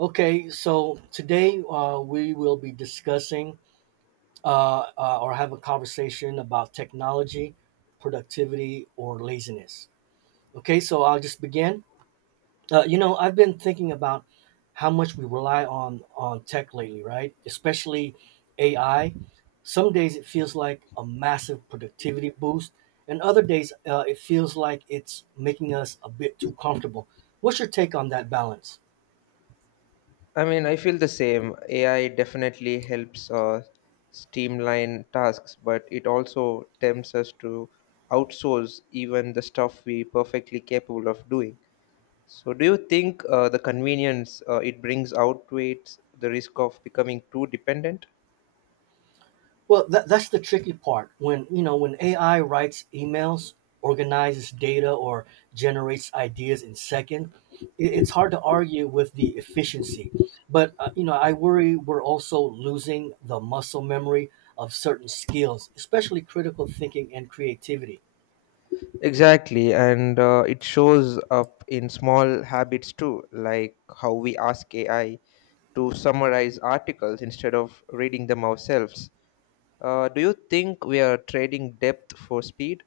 Okay, so today we will be discussing or have a conversation about technology, productivity, or laziness. Okay, so I'll just begin. You know, I've been thinking about how much we rely on tech lately, right? Especially AI. Some days it feels like a massive productivity boost, and other days it feels like it's making us a bit too comfortable. What's your take on that balance? I mean, I feel the same. AI definitely helps, streamline tasks, but it also tempts us to outsource even the stuff we perfectly capable of doing. So, do you think the convenience it brings outweighs the risk of becoming too dependent? Well, that's the tricky part. When you know when AI writes emails, organizes data, or generates ideas in second, it's hard to argue with the efficiency. But you know, I worry we're also losing the muscle memory of certain skills, especially critical thinking and creativity. Exactly, and it shows up in small habits too, like how we ask AI to summarize articles instead of reading them ourselves. Do you think we are trading depth for speed?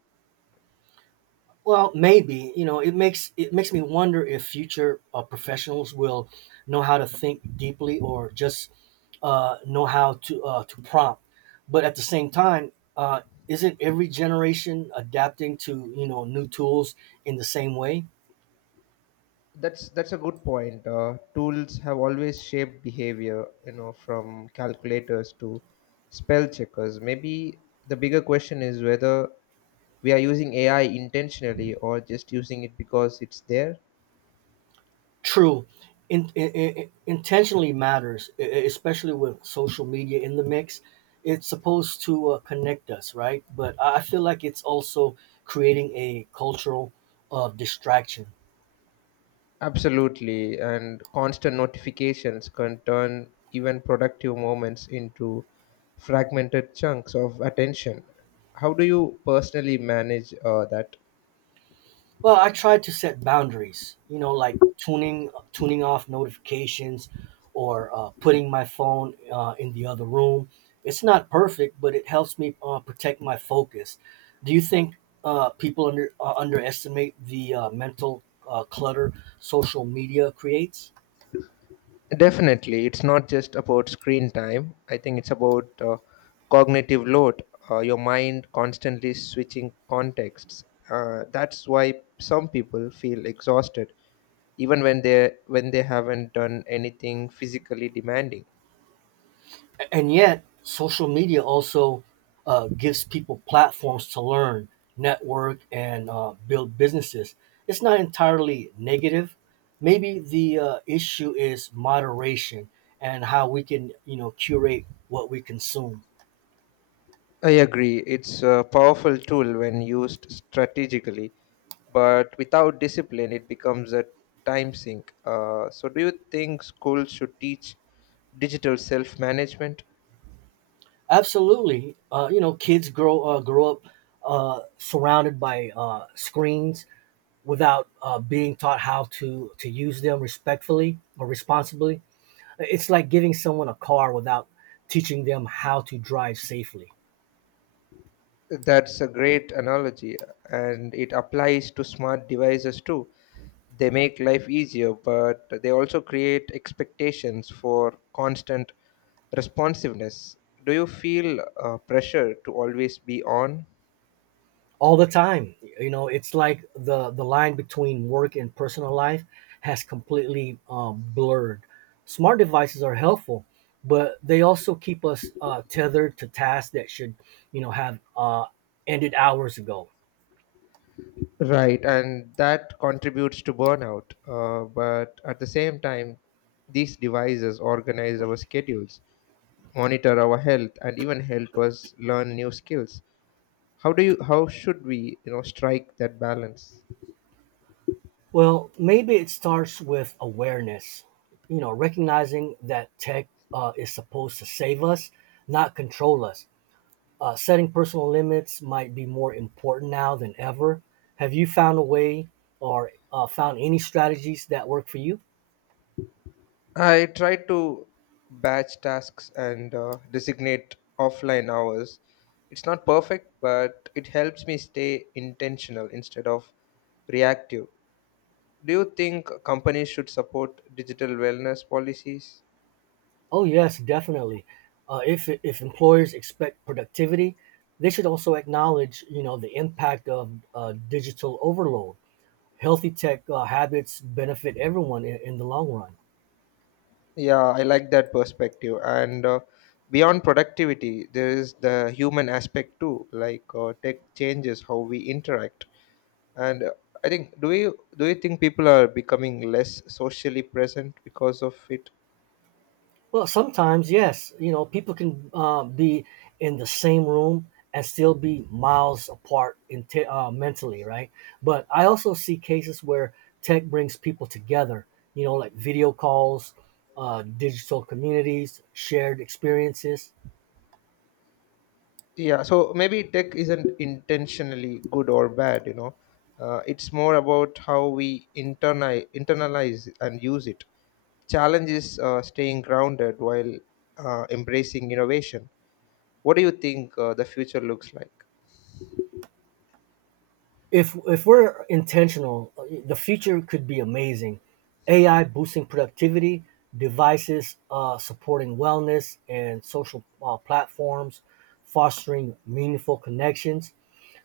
Well, maybe you know it makes me wonder if future professionals will know how to think deeply or just know how to prompt. But at the same time, isn't every generation adapting to you know new tools in the same way? That's a good point. Tools have always shaped behavior, you know, from calculators to spell checkers. Maybe the bigger question is whether we are using AI intentionally or just using it because it's there. True, intentionally matters, especially with social media in the mix. It's supposed to connect us, right? But I feel like it's also creating a cultural of distraction. Absolutely, and constant notifications can turn even productive moments into fragmented chunks of attention. How do you personally manage that? Well, I try to set boundaries, you know, like tuning off notifications or putting my phone in the other room. It's not perfect, but it helps me protect my focus. Do you think people underestimate the mental clutter social media creates? Definitely, it's not just about screen time. I think it's about cognitive load, your mind constantly switching contexts. That's why some people feel exhausted, even when they haven't done anything physically demanding. And yet social media also gives people platforms to learn network and build businesses. It's not entirely negative. Maybe the issue is moderation and how we can you know curate what we consume. I agree. It's a powerful tool when used strategically, but without discipline, it becomes a time sink. So, do you think schools should teach digital self management? Absolutely. You know, kids grow up surrounded by screens without being taught how to use them respectfully or responsibly. It's like giving someone a car without teaching them how to drive safely. That's a great analogy, and it applies to smart devices too. They make life easier, but they also create expectations for constant responsiveness. Do you feel pressure to always be on? All the time. You know, it's like the line between work and personal life has completely blurred. Smart devices are helpful, but they also keep us tethered to tasks that should, you know, have ended hours ago. Right, and that contributes to burnout. But at the same time, these devices organize our schedules, monitor our health, and even help us learn new skills. How should we, you know, strike that balance? Well, maybe it starts with awareness. You know, recognizing that tech is supposed to save us, not control us. Setting personal limits might be more important now than ever. Have you found a way or found any strategies that work for you? I try to batch tasks and designate offline hours. It's not perfect, but it helps me stay intentional instead of reactive. Do you think companies should support digital wellness policies? Oh, yes, definitely. If if, employers expect productivity, they should also acknowledge, you know, the impact of digital overload. Healthy tech habits benefit everyone in the long run. Yeah, I like that perspective. And beyond productivity, there is the human aspect too, like tech changes how we interact. And I think do you think people are becoming less socially present because of it? Well, sometimes, yes, you know, people can be in the same room and still be miles apart mentally, right? But I also see cases where tech brings people together, you know, like video calls, digital communities, shared experiences. Yeah, so maybe tech isn't intentionally good or bad, you know. It's more about how we internalize and use it. Challenge is staying grounded while embracing innovation. What do you think the future looks like? If we're intentional, the future could be amazing. AI boosting productivity, devices supporting wellness and social platforms, fostering meaningful connections.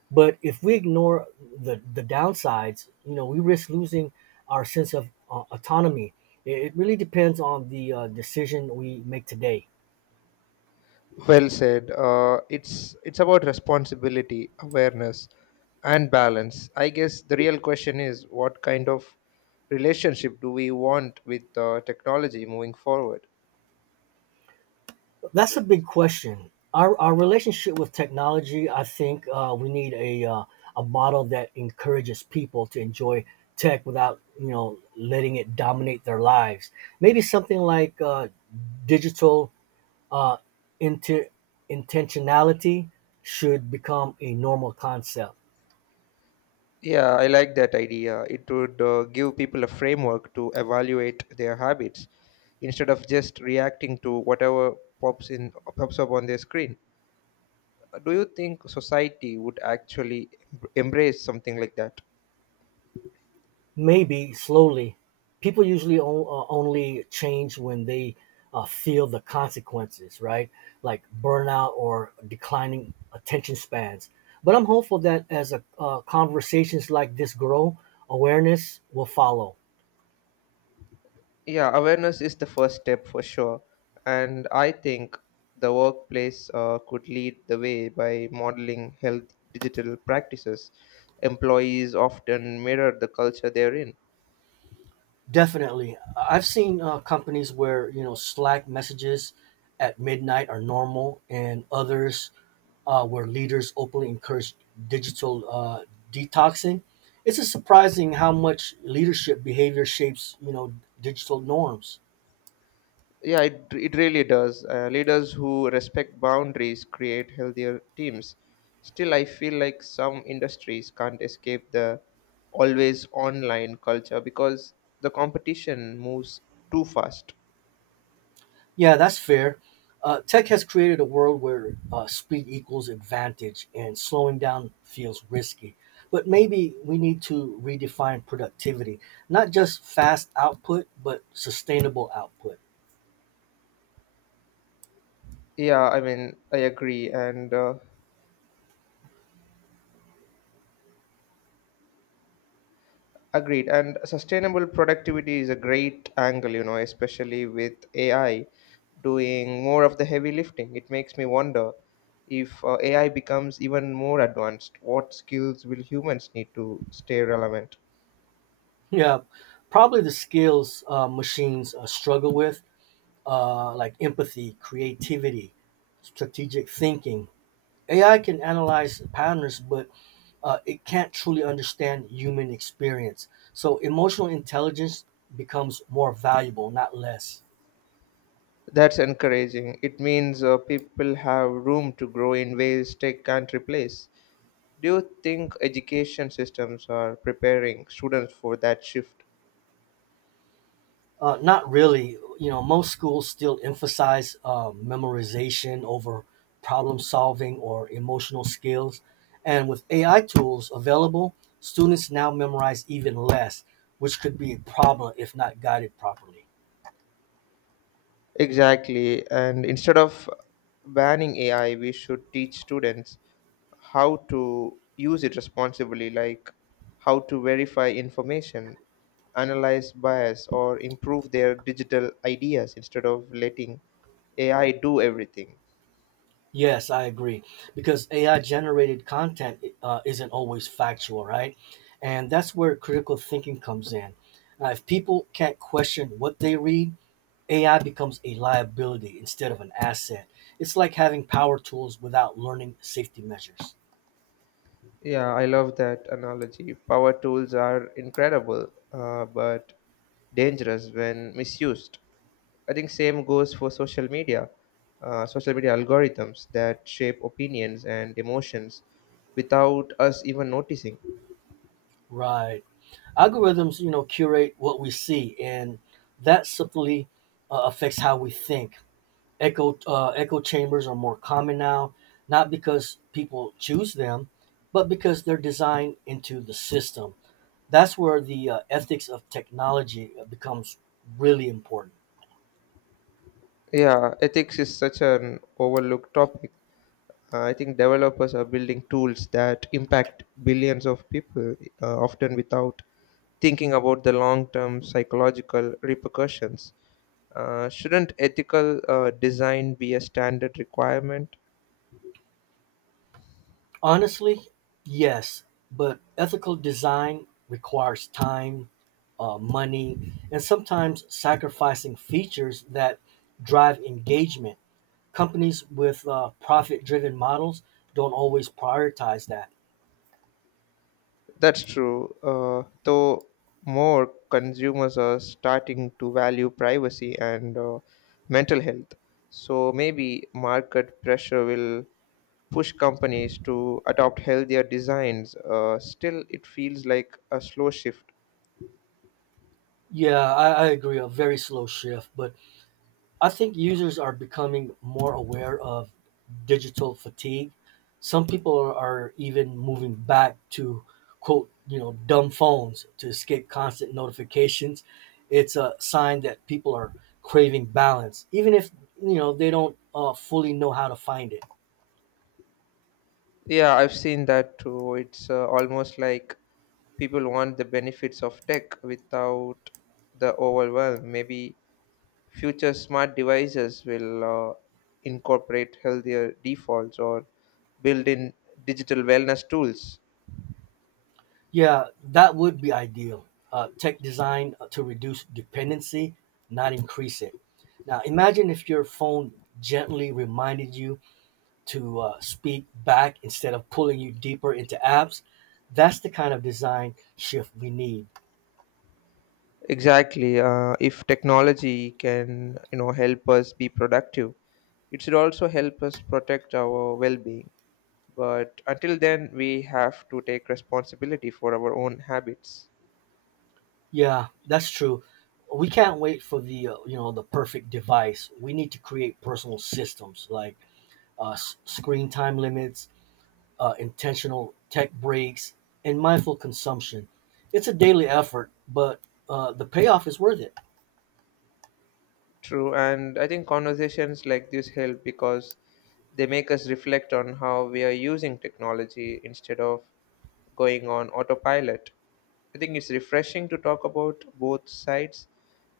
But if we ignore the downsides, you know, we risk losing our sense of autonomy. It really depends on the decision we make today. Well said. It's about responsibility, awareness, and balance. I guess the real question is, what kind of relationship do we want with technology moving forward? That's a big question. Our relationship with technology, I think, we need a model that encourages people to enjoy tech without you know letting it dominate their lives. Maybe something like digital uh, inter- intentionality should become a normal concept. Yeah, I like that idea. It would give people a framework to evaluate their habits instead of just reacting to whatever pops up on their screen. Do you think society would actually embrace something like that? Maybe slowly. People usually only change when they feel the consequences, right? Like burnout or declining attention spans. But I'm hopeful that as conversations like this grow, awareness will follow. Yeah, awareness is the first step for sure. And I think the workplace could lead the way by modeling health digital practices. Employees often mirror the culture they're in. Definitely. I've seen companies where, you know, Slack messages at midnight are normal and others where leaders openly encourage digital detoxing. It's just surprising how much leadership behavior shapes, you know, digital norms. Yeah, it really does. Leaders who respect boundaries create healthier teams. Still, I feel like some industries can't escape the always online culture because the competition moves too fast. Yeah, that's fair. Tech has created a world where speed equals advantage and slowing down feels risky. But maybe we need to redefine productivity, not just fast output, but sustainable output. Yeah, I mean, I agree. And Agreed. And sustainable productivity is a great angle, you know, especially with AI doing more of the heavy lifting. It makes me wonder, if AI becomes even more advanced, what skills will humans need to stay relevant? Yeah, probably the skills machines struggle with, like empathy, creativity, strategic thinking. AI can analyze patterns, but it can't truly understand human experience. So emotional intelligence becomes more valuable, not less. That's encouraging. It means people have room to grow in ways tech can't replace. Do you think education systems are preparing students for that shift? Not really. You know, most schools still emphasize memorization over problem solving or emotional skills. And with AI tools available, students now memorize even less, which could be a problem if not guided properly. Exactly. And instead of banning AI, we should teach students how to use it responsibly, like how to verify information, analyze bias, or improve their digital ideas instead of letting AI do everything. Yes, I agree. Because AI generated content isn't always factual, right? And that's where critical thinking comes in. Now, if people can't question what they read, AI becomes a liability instead of an asset. It's like having power tools without learning safety measures. Yeah, I love that analogy. Power tools are incredible, but dangerous when misused. I think same goes for social media algorithms that shape opinions and emotions without us even noticing. Right. Algorithms, you know, curate what we see, and that simply affects how we think. Echo chambers are more common now, not because people choose them, but because they're designed into the system. That's where the ethics of technology becomes really important. Yeah, ethics is such an overlooked topic. I think developers are building tools that impact billions of people, often without thinking about the long term psychological repercussions. Shouldn't ethical design be a standard requirement? Honestly, yes, but ethical design requires time, money, and sometimes sacrificing features that drive engagement. Companies with profit driven models don't always prioritize that. That's true, though more consumers are starting to value privacy and mental health. So maybe market pressure will push companies to adopt healthier designs. Still, it feels like a slow shift. I agree. A very slow shift, but I think users are becoming more aware of digital fatigue. Some people are even moving back to quote, you know, dumb phones to escape constant notifications. It's a sign that people are craving balance, even if you know they don't fully know how to find it. Yeah, I've seen that too. It's almost like people want the benefits of tech without the overwhelm. Maybe future smart devices will incorporate healthier defaults or build in digital wellness tools. Yeah, that would be ideal. Tech design to reduce dependency, not increase it. Now, imagine if your phone gently reminded you to speak back instead of pulling you deeper into apps. That's the kind of design shift we need. Exactly. If technology can, you know, help us be productive, it should also help us protect our well-being. But until then, we have to take responsibility for our own habits. Yeah, that's true. We can't wait for the you know the perfect device. We need to create personal systems like screen time limits, intentional tech breaks, and mindful consumption. It's a daily effort, but the payoff is worth it. True, and I think conversations like this help because they make us reflect on how we are using technology instead of going on autopilot. I think it's refreshing to talk about both sides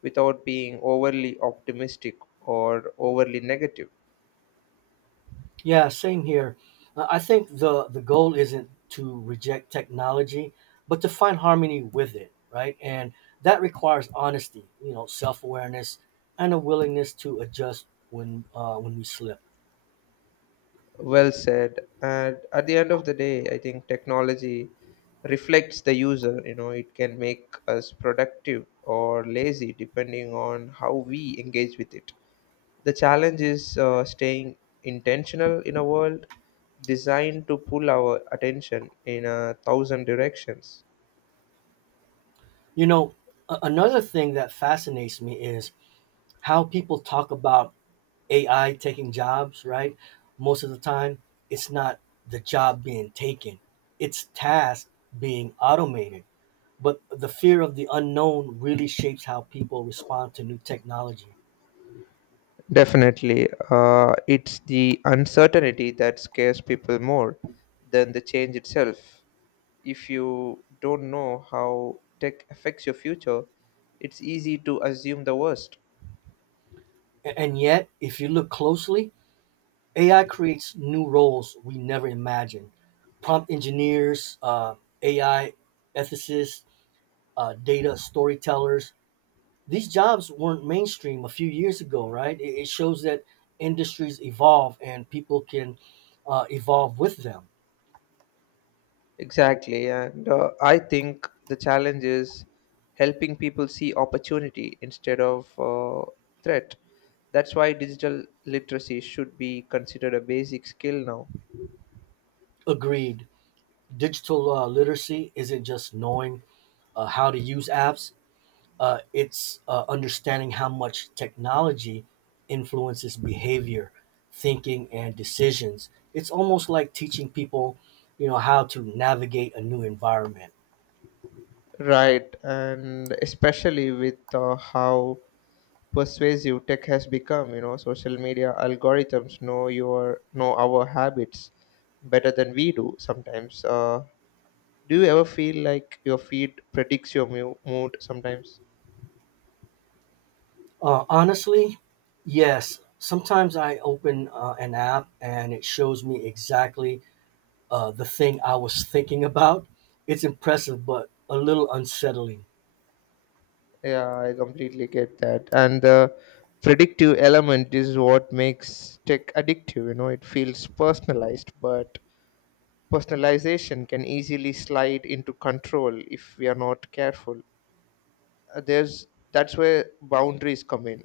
without being overly optimistic or overly negative. Yeah, same here. I think the goal isn't to reject technology, but to find harmony with it, right? And that requires honesty, you know, self awareness, and a willingness to adjust when we slip. Well said. And at the end of the day, I think technology reflects the user. You know, it can make us productive or lazy depending on how we engage with it. The challenge is staying intentional in a world designed to pull our attention in a thousand directions. You know, another thing that fascinates me is how people talk about AI taking jobs, right? Most of the time, it's not the job being taken, it's tasks being automated. But the fear of the unknown really shapes how people respond to new technology. Definitely. It's the uncertainty that scares people more than the change itself. If you don't know how tech affects your future, it's easy to assume the worst. And yet, if you look closely, AI creates new roles we never imagined. Prompt engineers, AI ethicists, data storytellers, these jobs weren't mainstream a few years ago, right? It shows that industries evolve and people can evolve with them. Exactly. And I think the challenge is helping people see opportunity instead of threat. That's why digital literacy should be considered a basic skill now. Agreed. Digital literacy isn't just knowing how to use apps, it's understanding how much technology influences behavior, thinking, and decisions. It's almost like teaching people, you know, how to navigate a new environment. Right. And especially with how persuasive tech has become. You know, social media algorithms know your know our habits better than we do sometimes. Do you ever feel like your feed predicts your mood sometimes? Honestly, yes. Sometimes I open an app and it shows me exactly the thing I was thinking about. It's impressive, but a little unsettling. Yeah, I completely get that. And the predictive element is what makes tech addictive. You know, it feels personalized, but personalization can easily slide into control if we are not careful. There's that's where boundaries come in.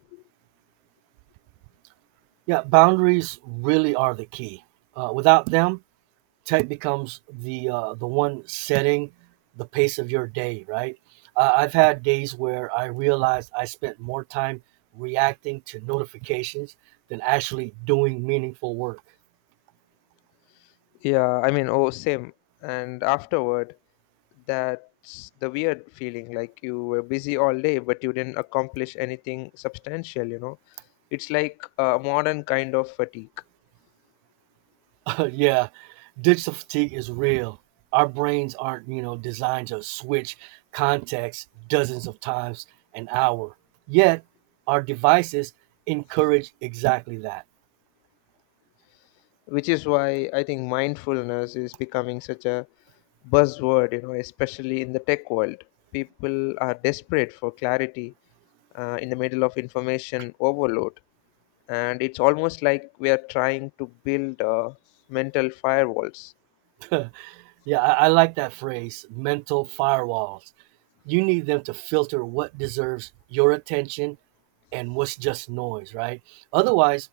Yeah, boundaries really are the key. Without them, tech becomes the one setting the pace of your day. Right? I've had days where I realized I spent more time reacting to notifications than actually doing meaningful work. Same. And afterward, that's the weird feeling, like you were busy all day, but you didn't accomplish anything substantial, you know? It's like a modern kind of fatigue, Yeah, digital fatigue is real. Our brains aren't, you know, designed to switch contexts dozens of times an hour. Yet, our devices encourage exactly that. which is why I think mindfulness is becoming such a buzzword, you know, especially in the tech world. People are desperate for clarity in the middle of information overload. And it's almost like we are trying to build mental firewalls. I like that phrase, mental firewalls. You need them to filter what deserves your attention and what's just noise, right? Otherwise,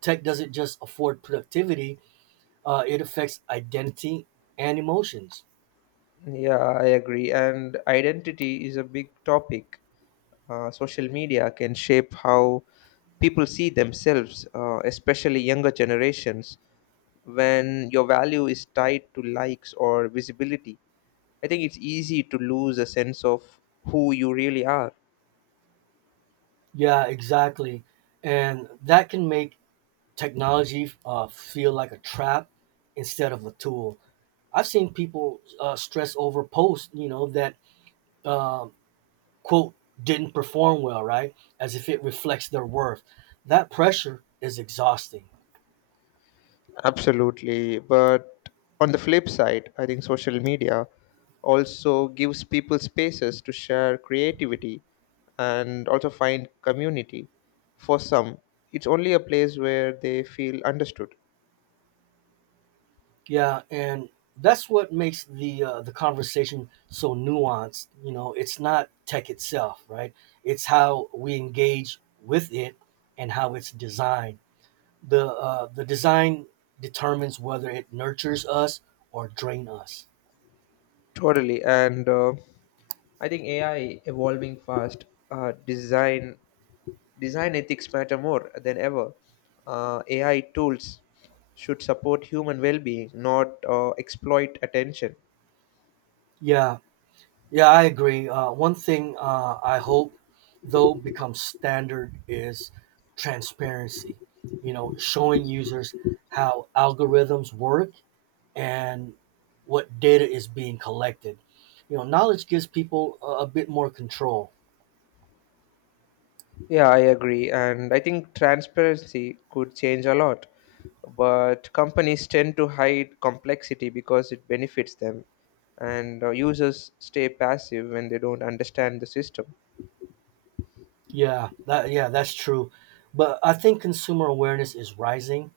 tech doesn't just afford productivity, it affects identity and emotions. Yeah, I agree. And identity is a big topic. Social media can shape how people see themselves, especially younger generations, when your value is tied to likes or visibility. I think it's easy to lose a sense of who you really are. Yeah, exactly. And that can make technology feel like a trap instead of a tool. I've seen people stress over posts, you know, that um, quote didn't perform well, right? As if it reflects their worth. That pressure is exhausting. Absolutely. But on the flip side, I think social media also gives people spaces to share creativity and also find community. For some, it's only a place where they feel understood. Yeah, and that's what makes the conversation so nuanced. You know, it's not tech itself, right? It's how we engage with it and how it's designed. The the design determines whether it nurtures us or drain us. Totally. And I think AI evolving fast, uh, design design ethics matter more than ever. AI tools should support human well-being, not exploit attention. Yeah, yeah, I agree. One thing I hope though becomes standard is transparency. You know, showing users how algorithms work and what data is being collected. You know, knowledge gives people a bit more control. Yeah, I agree. And I think transparency could change a lot. But companies tend to hide complexity because it benefits them, and users stay passive when they don't understand the system. Yeah, that's true. But I think consumer awareness is rising.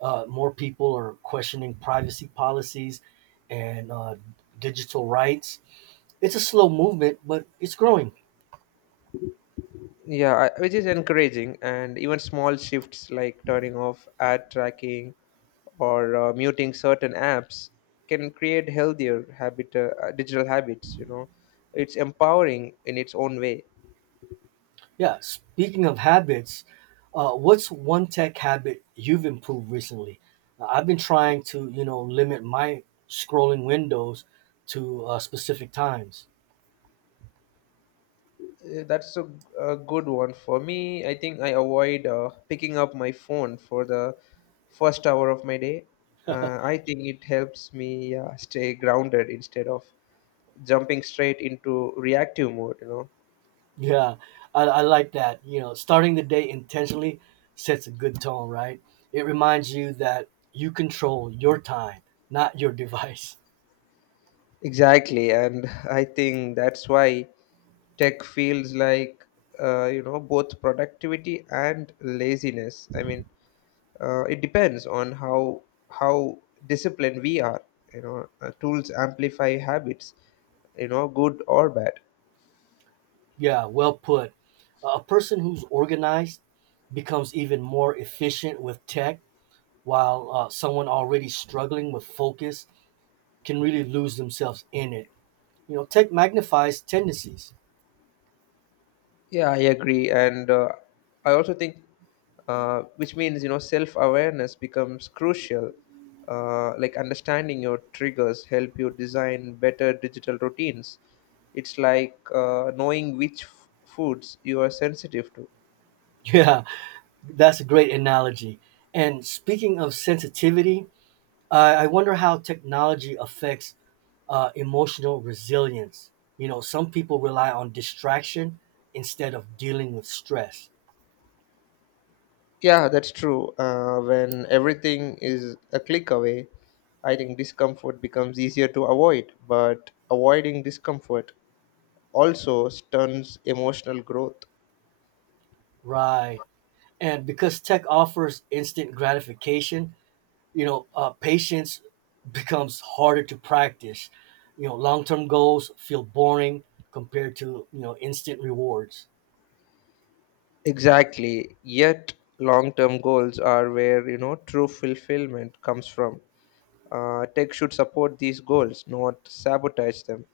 More people are questioning privacy policies and digital rights. It's a slow movement, but it's growing. Which is encouraging. And even small shifts, like turning off ad tracking or muting certain apps, can create healthier digital habits. You know, it's empowering in its own way. Yeah. Speaking of habits, what's one tech habit you've improved recently? I've been trying to, you know, limit my scrolling windows to specific times. That's a good one. For me, I think I avoid picking up my phone for the first hour of my day. I think it helps me stay grounded instead of jumping straight into reactive mode, you know. Yeah, I like that. You know, starting the day intentionally sets a good tone, right? It reminds you that you control your time, not your device. Exactly, and I think that's why tech feels like you know, both productivity and laziness. I mean, it depends on how disciplined we are. You know, tools amplify habits, you know, good or bad. Yeah, well put. A person who's organized becomes even more efficient with tech, while someone already struggling with focus can really lose themselves in it. You know, tech magnifies tendencies. Yeah, I agree. And I also think Which means, you know, self awareness becomes crucial. Like, understanding your triggers help you design better digital routines. It's like knowing which foods you are sensitive to. Yeah, that's a great analogy. And speaking of sensitivity, I wonder how technology affects emotional resilience. You know, some people rely on distraction instead of dealing with stress. Yeah, that's true. When everything is a click away, I think discomfort becomes easier to avoid, but avoiding discomfort also stunts emotional growth. Right. And because tech offers instant gratification, you know, patience becomes harder to practice. You know, long-term goals feel boring compared to you know instant rewards. Exactly. Yet, long term goals are where, you know, true fulfillment comes from. Tech should support these goals, not sabotage them.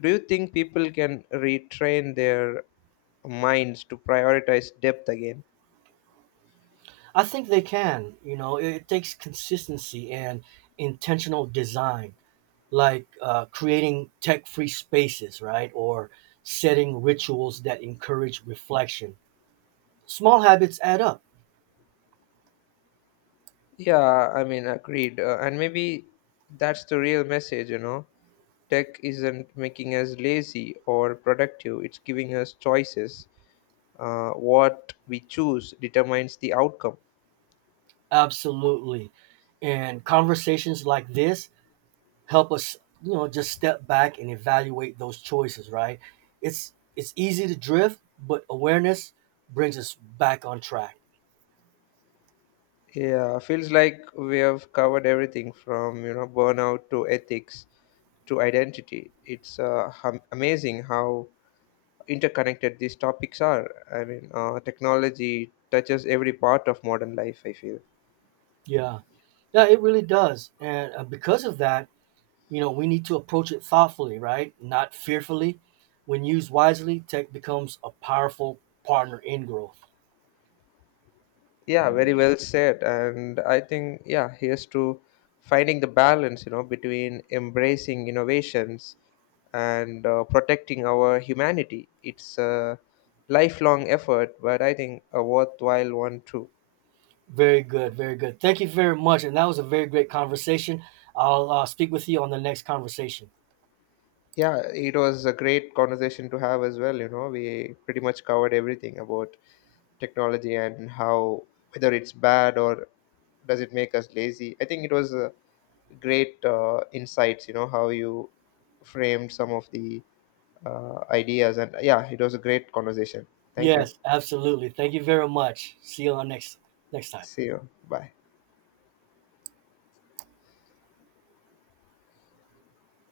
Do you think people can retrain their minds to prioritize depth again? I think they can. You know, it takes consistency and intentional design, like creating tech-free spaces, right, or setting rituals that encourage reflection. Small habits add up, Agreed. And maybe that's the real message, you know. Tech isn't making us lazy or productive, it's giving us choices. What we choose determines the outcome. absolutely, and conversations like this help us you know just step back and evaluate those choices, right? It's easy to drift, but awareness brings us back on track. Yeah, feels like we have covered everything, from, you know, burnout to ethics to identity. It's amazing how interconnected these topics are. I mean, technology touches every part of modern life, I feel. Yeah yeah it really does, and because of that you know we need to approach it thoughtfully, right, not fearfully. When used wisely, tech becomes a powerful partner in growth. Yeah, very well said. And I think, yeah, here's to finding the balance, you know, between embracing innovations and protecting our humanity. It's a lifelong effort, but I think a worthwhile one too. Very good, thank you very much, and that was a very great conversation. I'll speak with you on the next conversation. Yeah, it was a great conversation to have as well. You know, we pretty much covered everything about technology and how, whether it's bad or does it make us lazy. I think it was a great insights, you know, how you framed some of the ideas. And yeah, it was a great conversation. Thank you. Yes, absolutely, thank you very much. See you on next next time. See you. Bye.